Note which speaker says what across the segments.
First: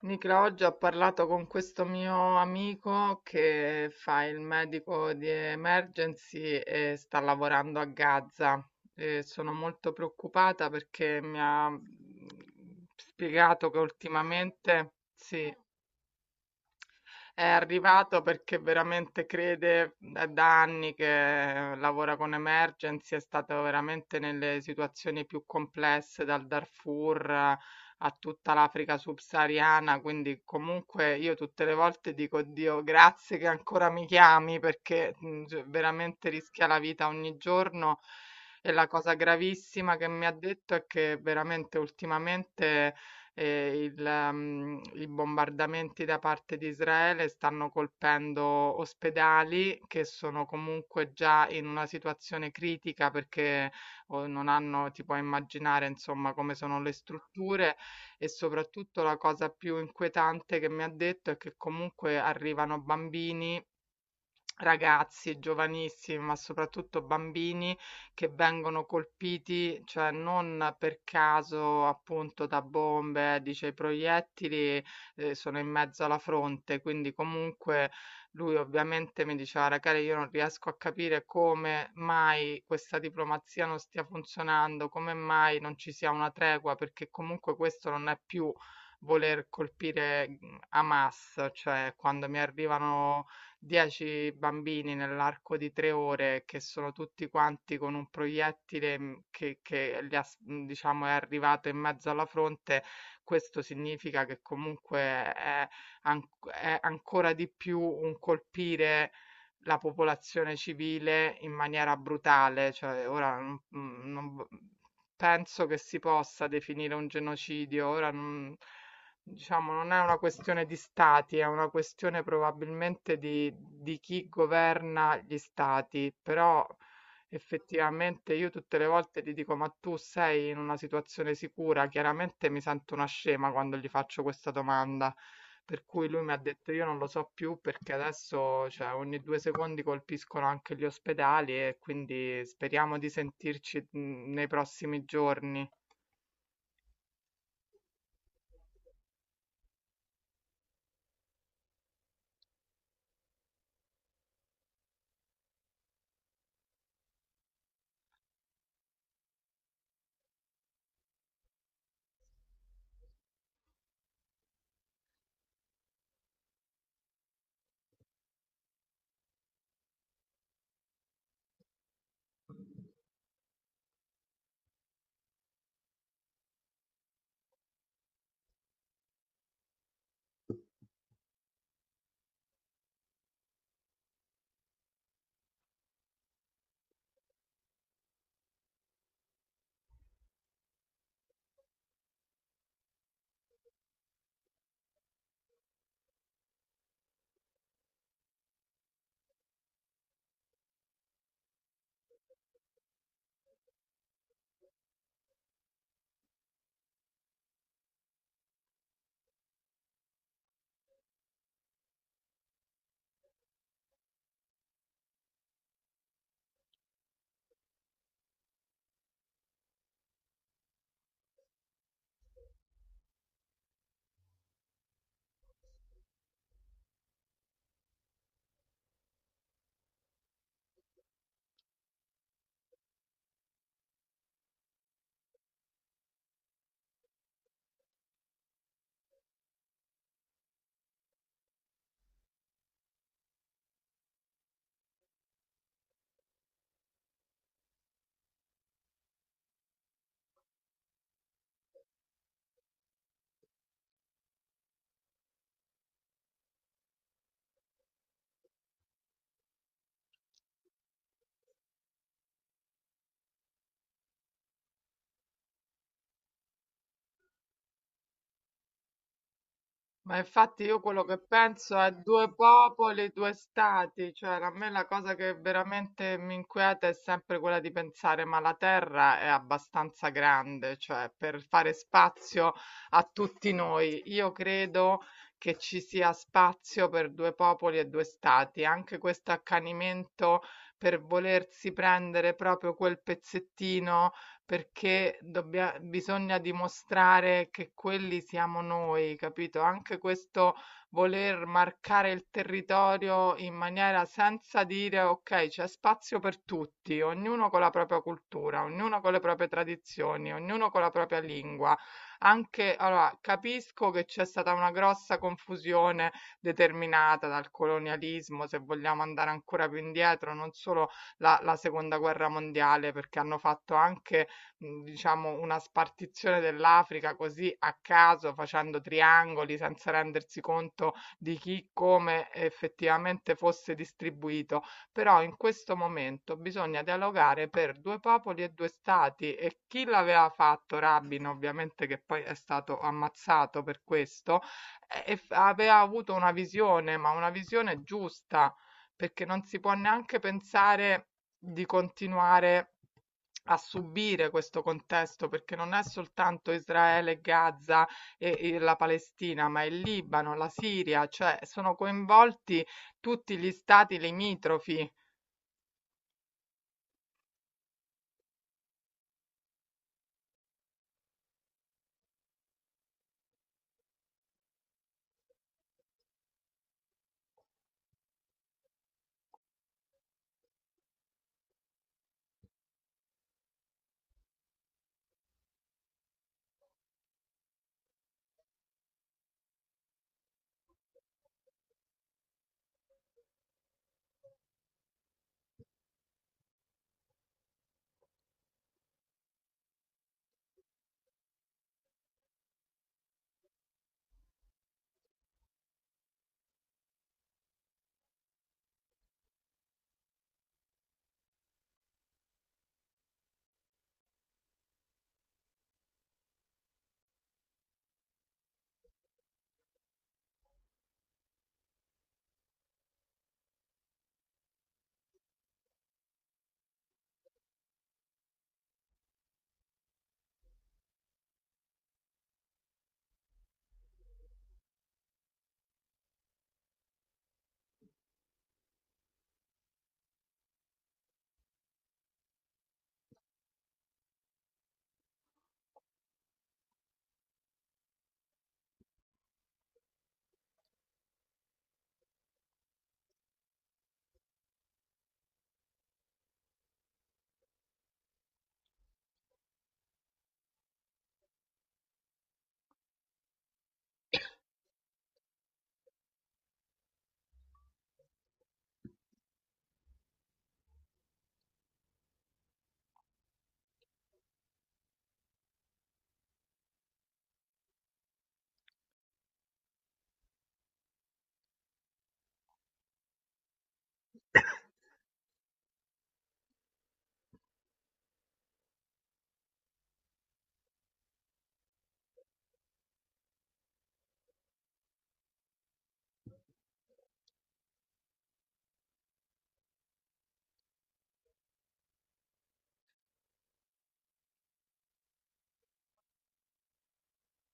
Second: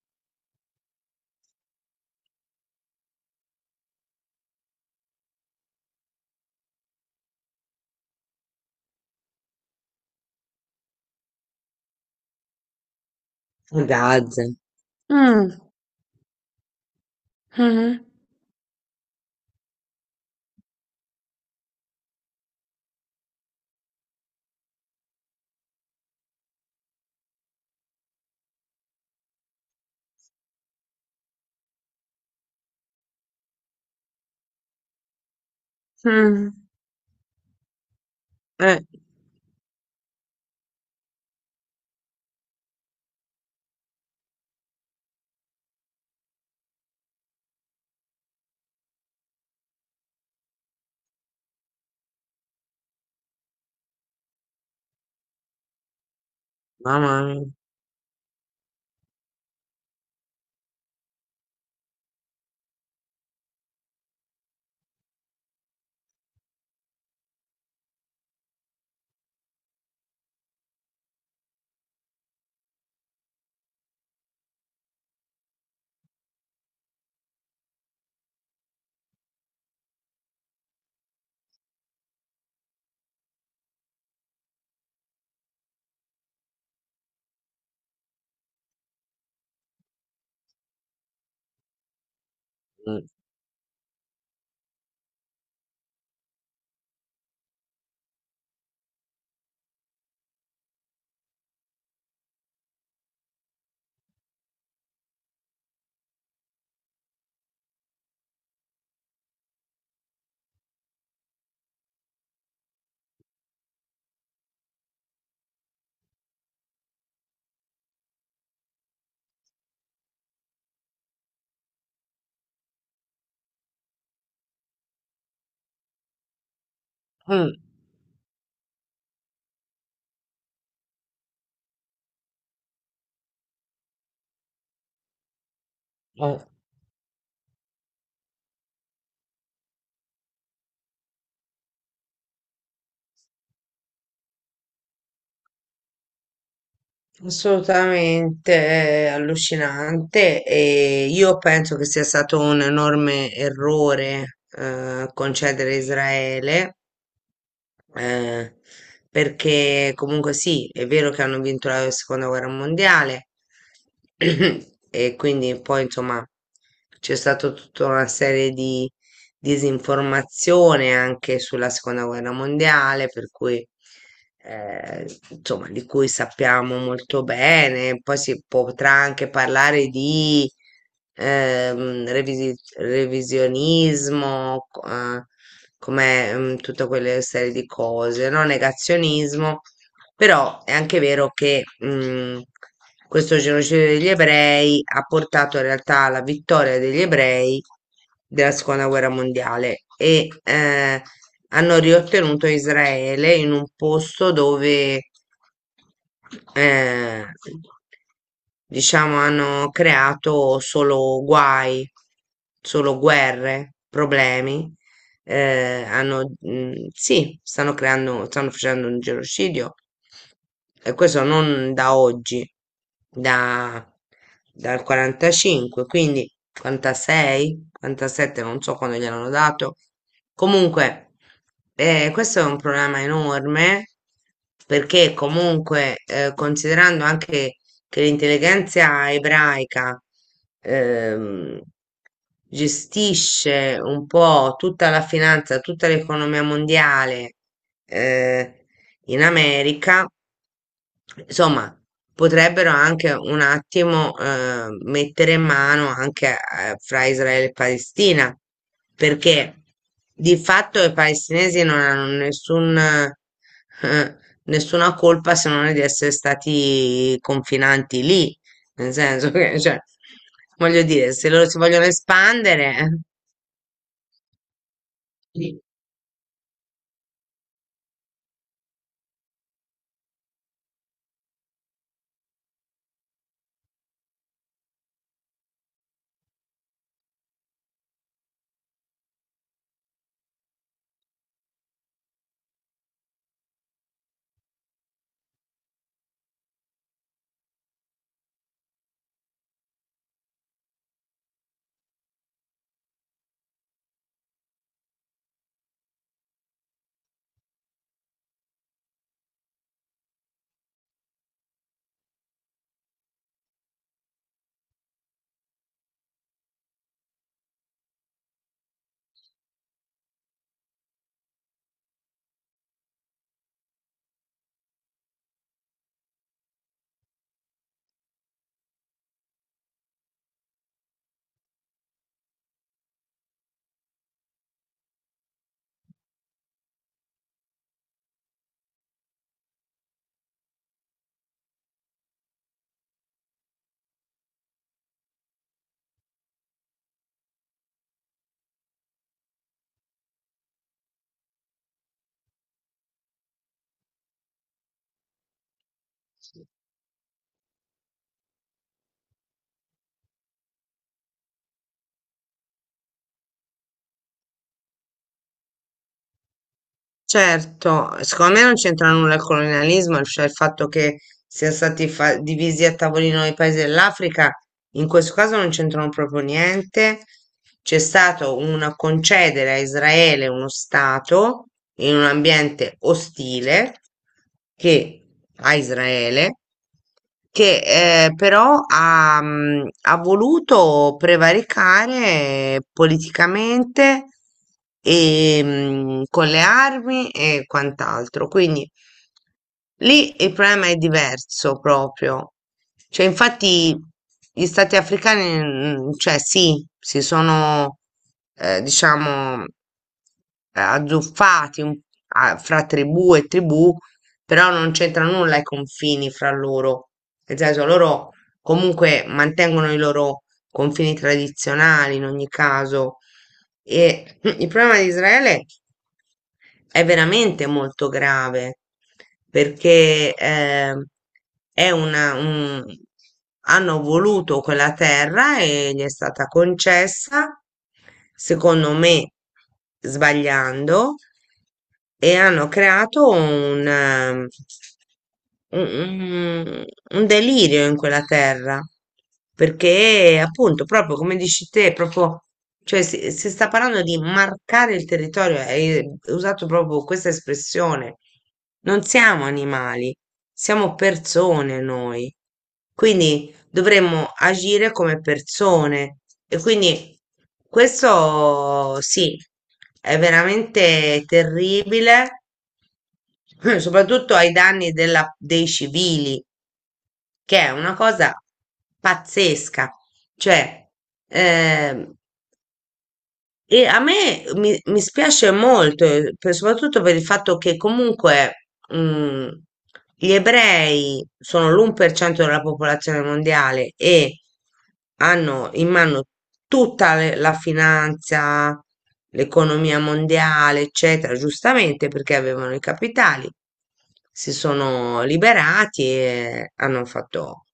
Speaker 1: Nicola, oggi ho parlato con questo mio amico che fa il medico di Emergency e sta lavorando a Gaza. E sono molto preoccupata perché mi ha spiegato che
Speaker 2: A Gaza.
Speaker 1: ultimamente, sì,
Speaker 2: Mm.
Speaker 1: è
Speaker 2: Mhm.
Speaker 1: arrivato perché veramente crede, è da anni che lavora con Emergency, è stato veramente nelle situazioni più complesse, dal Darfur a tutta l'Africa subsahariana, quindi comunque io tutte le volte dico Dio, grazie che ancora mi chiami perché cioè, veramente
Speaker 2: Mm.
Speaker 1: rischia la vita ogni giorno. E la cosa gravissima che mi ha detto è che veramente ultimamente i bombardamenti da parte di Israele stanno colpendo ospedali che sono comunque già in una situazione critica perché o non hanno ti puoi immaginare, insomma, come sono le
Speaker 2: Mamma mia.
Speaker 1: strutture e soprattutto la cosa più inquietante che mi ha detto è che comunque arrivano bambini ragazzi giovanissimi, ma soprattutto bambini che vengono colpiti, cioè non per caso appunto da bombe, dice i proiettili sono in mezzo alla fronte, quindi comunque lui ovviamente mi diceva, ragazzi, io non riesco a capire come mai questa diplomazia non stia funzionando, come mai non ci sia una tregua, perché comunque questo non è più voler colpire Hamas, cioè quando mi
Speaker 2: Mm.
Speaker 1: arrivano 10 bambini nell'arco di 3 ore che sono tutti quanti con un proiettile, che li ha diciamo è arrivato in mezzo alla fronte, questo significa che comunque è anc è ancora di più un colpire la popolazione civile in maniera brutale. Cioè ora non mhmm, non v penso che si possa definire un genocidio. Ora non. Diciamo, non è una questione di stati, è una questione probabilmente di chi governa gli stati, però
Speaker 2: Mm.
Speaker 1: effettivamente io tutte le volte gli dico, ma tu sei in una situazione sicura? Chiaramente mi sento una scema quando gli faccio questa domanda, per cui lui mi ha
Speaker 2: eh,
Speaker 1: detto, io non lo so più perché adesso, cioè, ogni 2 secondi colpiscono anche gli ospedali e quindi speriamo di sentirci nei prossimi giorni.
Speaker 2: Assolutamente allucinante e io penso che sia stato un enorme errore concedere a Israele, eh, perché comunque sì, è vero che hanno vinto la seconda guerra mondiale. E quindi poi insomma c'è stata tutta una serie di disinformazione anche sulla seconda guerra mondiale, per cui insomma, di cui sappiamo molto bene, poi si potrà anche parlare di revisionismo, come, tutte quelle serie di cose, no? Negazionismo. Però è anche vero che, questo genocidio degli ebrei ha portato in realtà alla vittoria degli ebrei della seconda guerra mondiale, e hanno riottenuto Israele in un posto dove, eh, diciamo, hanno creato solo guai, solo guerre, problemi. Hanno, sì, stanno creando, stanno facendo un genocidio, e questo non da oggi, da, dal 45, quindi 46, 47, non so quando gliel'hanno dato. Comunque, questo è un problema enorme, perché comunque, considerando anche che l'intelligenza ebraica ehm, gestisce un po' tutta la finanza, tutta l'economia mondiale, eh, in America, insomma, potrebbero anche un attimo mettere mano anche fra Israele e Palestina, perché di fatto i palestinesi non hanno nessun, eh, nessuna colpa, se non di essere stati confinanti lì, nel senso che, cioè,
Speaker 1: Ma infatti io
Speaker 2: voglio
Speaker 1: quello
Speaker 2: dire,
Speaker 1: che
Speaker 2: se loro si
Speaker 1: penso
Speaker 2: vogliono
Speaker 1: è due
Speaker 2: espandere.
Speaker 1: popoli, due stati, cioè a me la cosa che
Speaker 2: eh,
Speaker 1: veramente mi inquieta è sempre quella di pensare, ma la Terra è abbastanza grande, cioè per fare spazio a tutti noi. Io credo che ci sia spazio per due popoli e due stati, anche questo accanimento per volersi prendere proprio quel pezzettino perché dobbia bisogna dimostrare che quelli siamo noi, capito? Anche questo voler marcare il territorio in maniera senza dire: "Okay, c'è spazio per tutti", ognuno con la propria cultura, ognuno con le proprie tradizioni, ognuno con la propria lingua. Anche allora, capisco che c'è stata una grossa confusione determinata dal colonialismo, se vogliamo andare ancora più indietro, non solo la seconda guerra mondiale, perché hanno fatto anche diciamo una spartizione dell'Africa così a caso, facendo triangoli senza rendersi conto di chi, come effettivamente fosse distribuito. Però in questo momento bisogna dialogare per due popoli e due stati e chi l'aveva fatto, Rabin ovviamente che poi è stato ammazzato per questo, e f aveva avuto una visione, ma una visione giusta, perché non si può neanche pensare di continuare a subire questo contesto, perché non è soltanto Israele, Gaza e la Palestina, ma il Libano, la Siria, cioè sono coinvolti tutti gli stati limitrofi.
Speaker 2: Certo, secondo me non c'entra nulla il colonialismo, cioè il fatto che siano stati divisi a tavolino i paesi dell'Africa, in questo caso non c'entrano proprio niente. C'è stato un concedere a Israele uno Stato in un ambiente ostile, che a Israele, che però ha, ha voluto prevaricare politicamente e, con le armi e quant'altro. Quindi lì il problema è diverso proprio. Cioè, infatti, gli stati africani, cioè sì, si sono, diciamo, azzuffati fra tribù e tribù, però non c'entra nulla i confini fra loro, nel senso loro comunque mantengono i loro confini tradizionali in ogni caso. E il problema di Israele è veramente molto grave, perché è una, un- hanno voluto quella terra e gli è stata concessa, secondo me sbagliando, e hanno creato un, un un delirio in quella terra, perché appunto, proprio come dici te, proprio, cioè si sta parlando di marcare il territorio, hai usato proprio questa espressione. Non siamo animali, siamo persone noi. Quindi dovremmo agire come persone. E quindi questo sì, è veramente terribile, soprattutto ai danni dei civili, che è una cosa pazzesca. Cioè, ehm, e a me mi spiace molto, soprattutto per il fatto che comunque, gli ebrei sono l'1% della popolazione mondiale e hanno in mano tutta la finanza, l'economia mondiale, eccetera, giustamente perché avevano i capitali, si sono liberati e hanno fatto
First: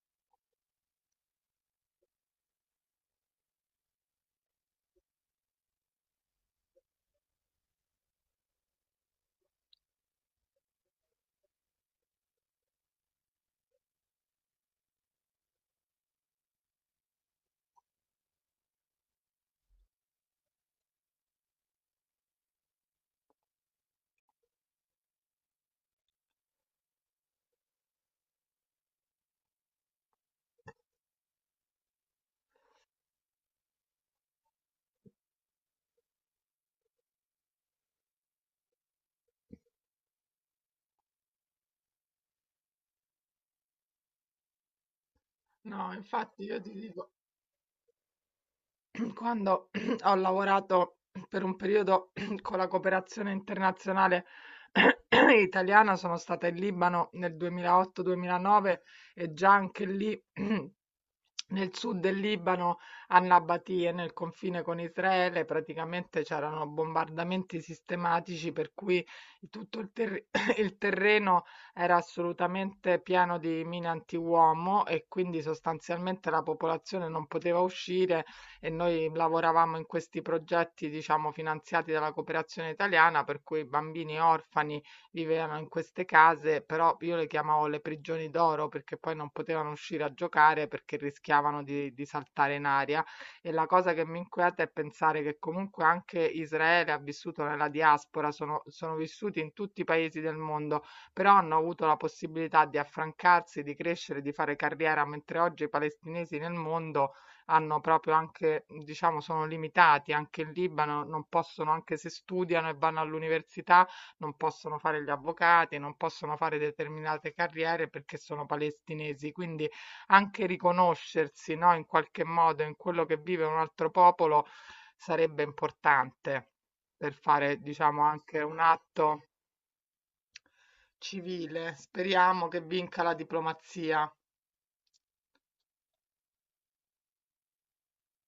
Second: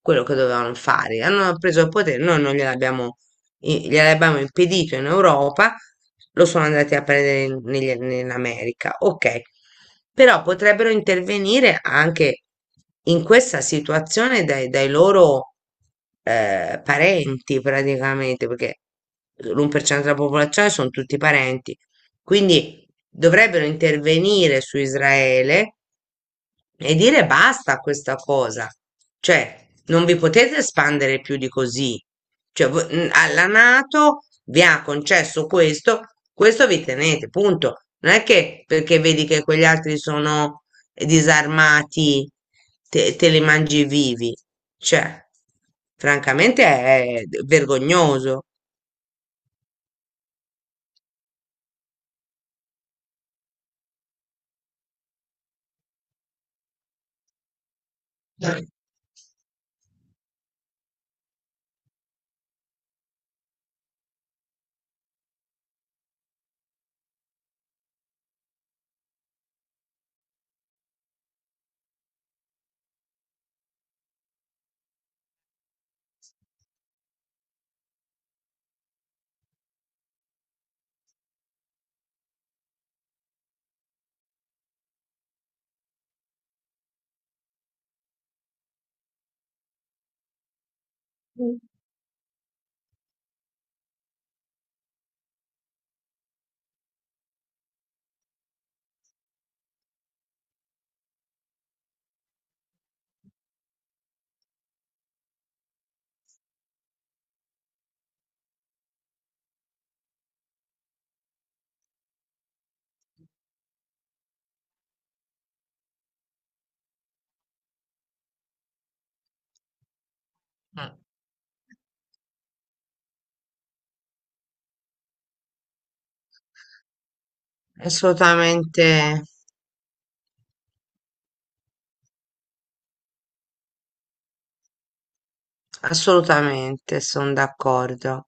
Speaker 2: quello che dovevano fare, hanno preso il potere. Noi non gliel'abbiamo, gliel'abbiamo impedito in Europa, lo sono andati a prendere in, in America. Ok, però potrebbero intervenire anche in questa situazione, dai loro parenti praticamente, perché l'1% della popolazione sono tutti parenti. Quindi dovrebbero intervenire su Israele e dire basta a questa cosa. Cioè, non vi potete espandere più di così. Cioè, alla NATO vi ha concesso questo, questo vi tenete, punto. Non è che perché vedi che quegli altri sono disarmati, te li mangi vivi. Cioè,
Speaker 1: No, infatti io
Speaker 2: francamente
Speaker 1: ti dico,
Speaker 2: è vergognoso.
Speaker 1: quando ho lavorato per un periodo con la cooperazione internazionale italiana, sono stata in Libano nel
Speaker 2: Mm.
Speaker 1: 2008-2009 e già anche lì nel sud del Libano, a Nabatie, nel confine con Israele, praticamente c'erano bombardamenti sistematici per cui tutto il terreno era assolutamente pieno di mine antiuomo e quindi sostanzialmente la popolazione non poteva uscire e noi lavoravamo in questi progetti, diciamo, finanziati dalla cooperazione italiana, per cui i bambini orfani vivevano in queste case, però io le chiamavo le prigioni d'oro perché poi non potevano uscire a giocare perché rischiavano di saltare in aria. E la cosa che mi inquieta è pensare che comunque anche Israele ha vissuto nella diaspora, sono vissuti in tutti i paesi del mondo, però hanno avuto la possibilità di affrancarsi, di crescere, di fare carriera, mentre oggi i palestinesi nel mondo hanno proprio anche, diciamo, sono limitati anche in Libano, non possono, anche se studiano e vanno all'università, non possono fare gli avvocati, non possono fare determinate carriere perché sono palestinesi. Quindi anche riconoscersi, no, in qualche modo in quello che vive un altro popolo sarebbe importante per fare, diciamo, anche un
Speaker 2: Assolutamente.
Speaker 1: atto civile. Speriamo che vinca la diplomazia.
Speaker 2: Assolutamente, sono d'accordo.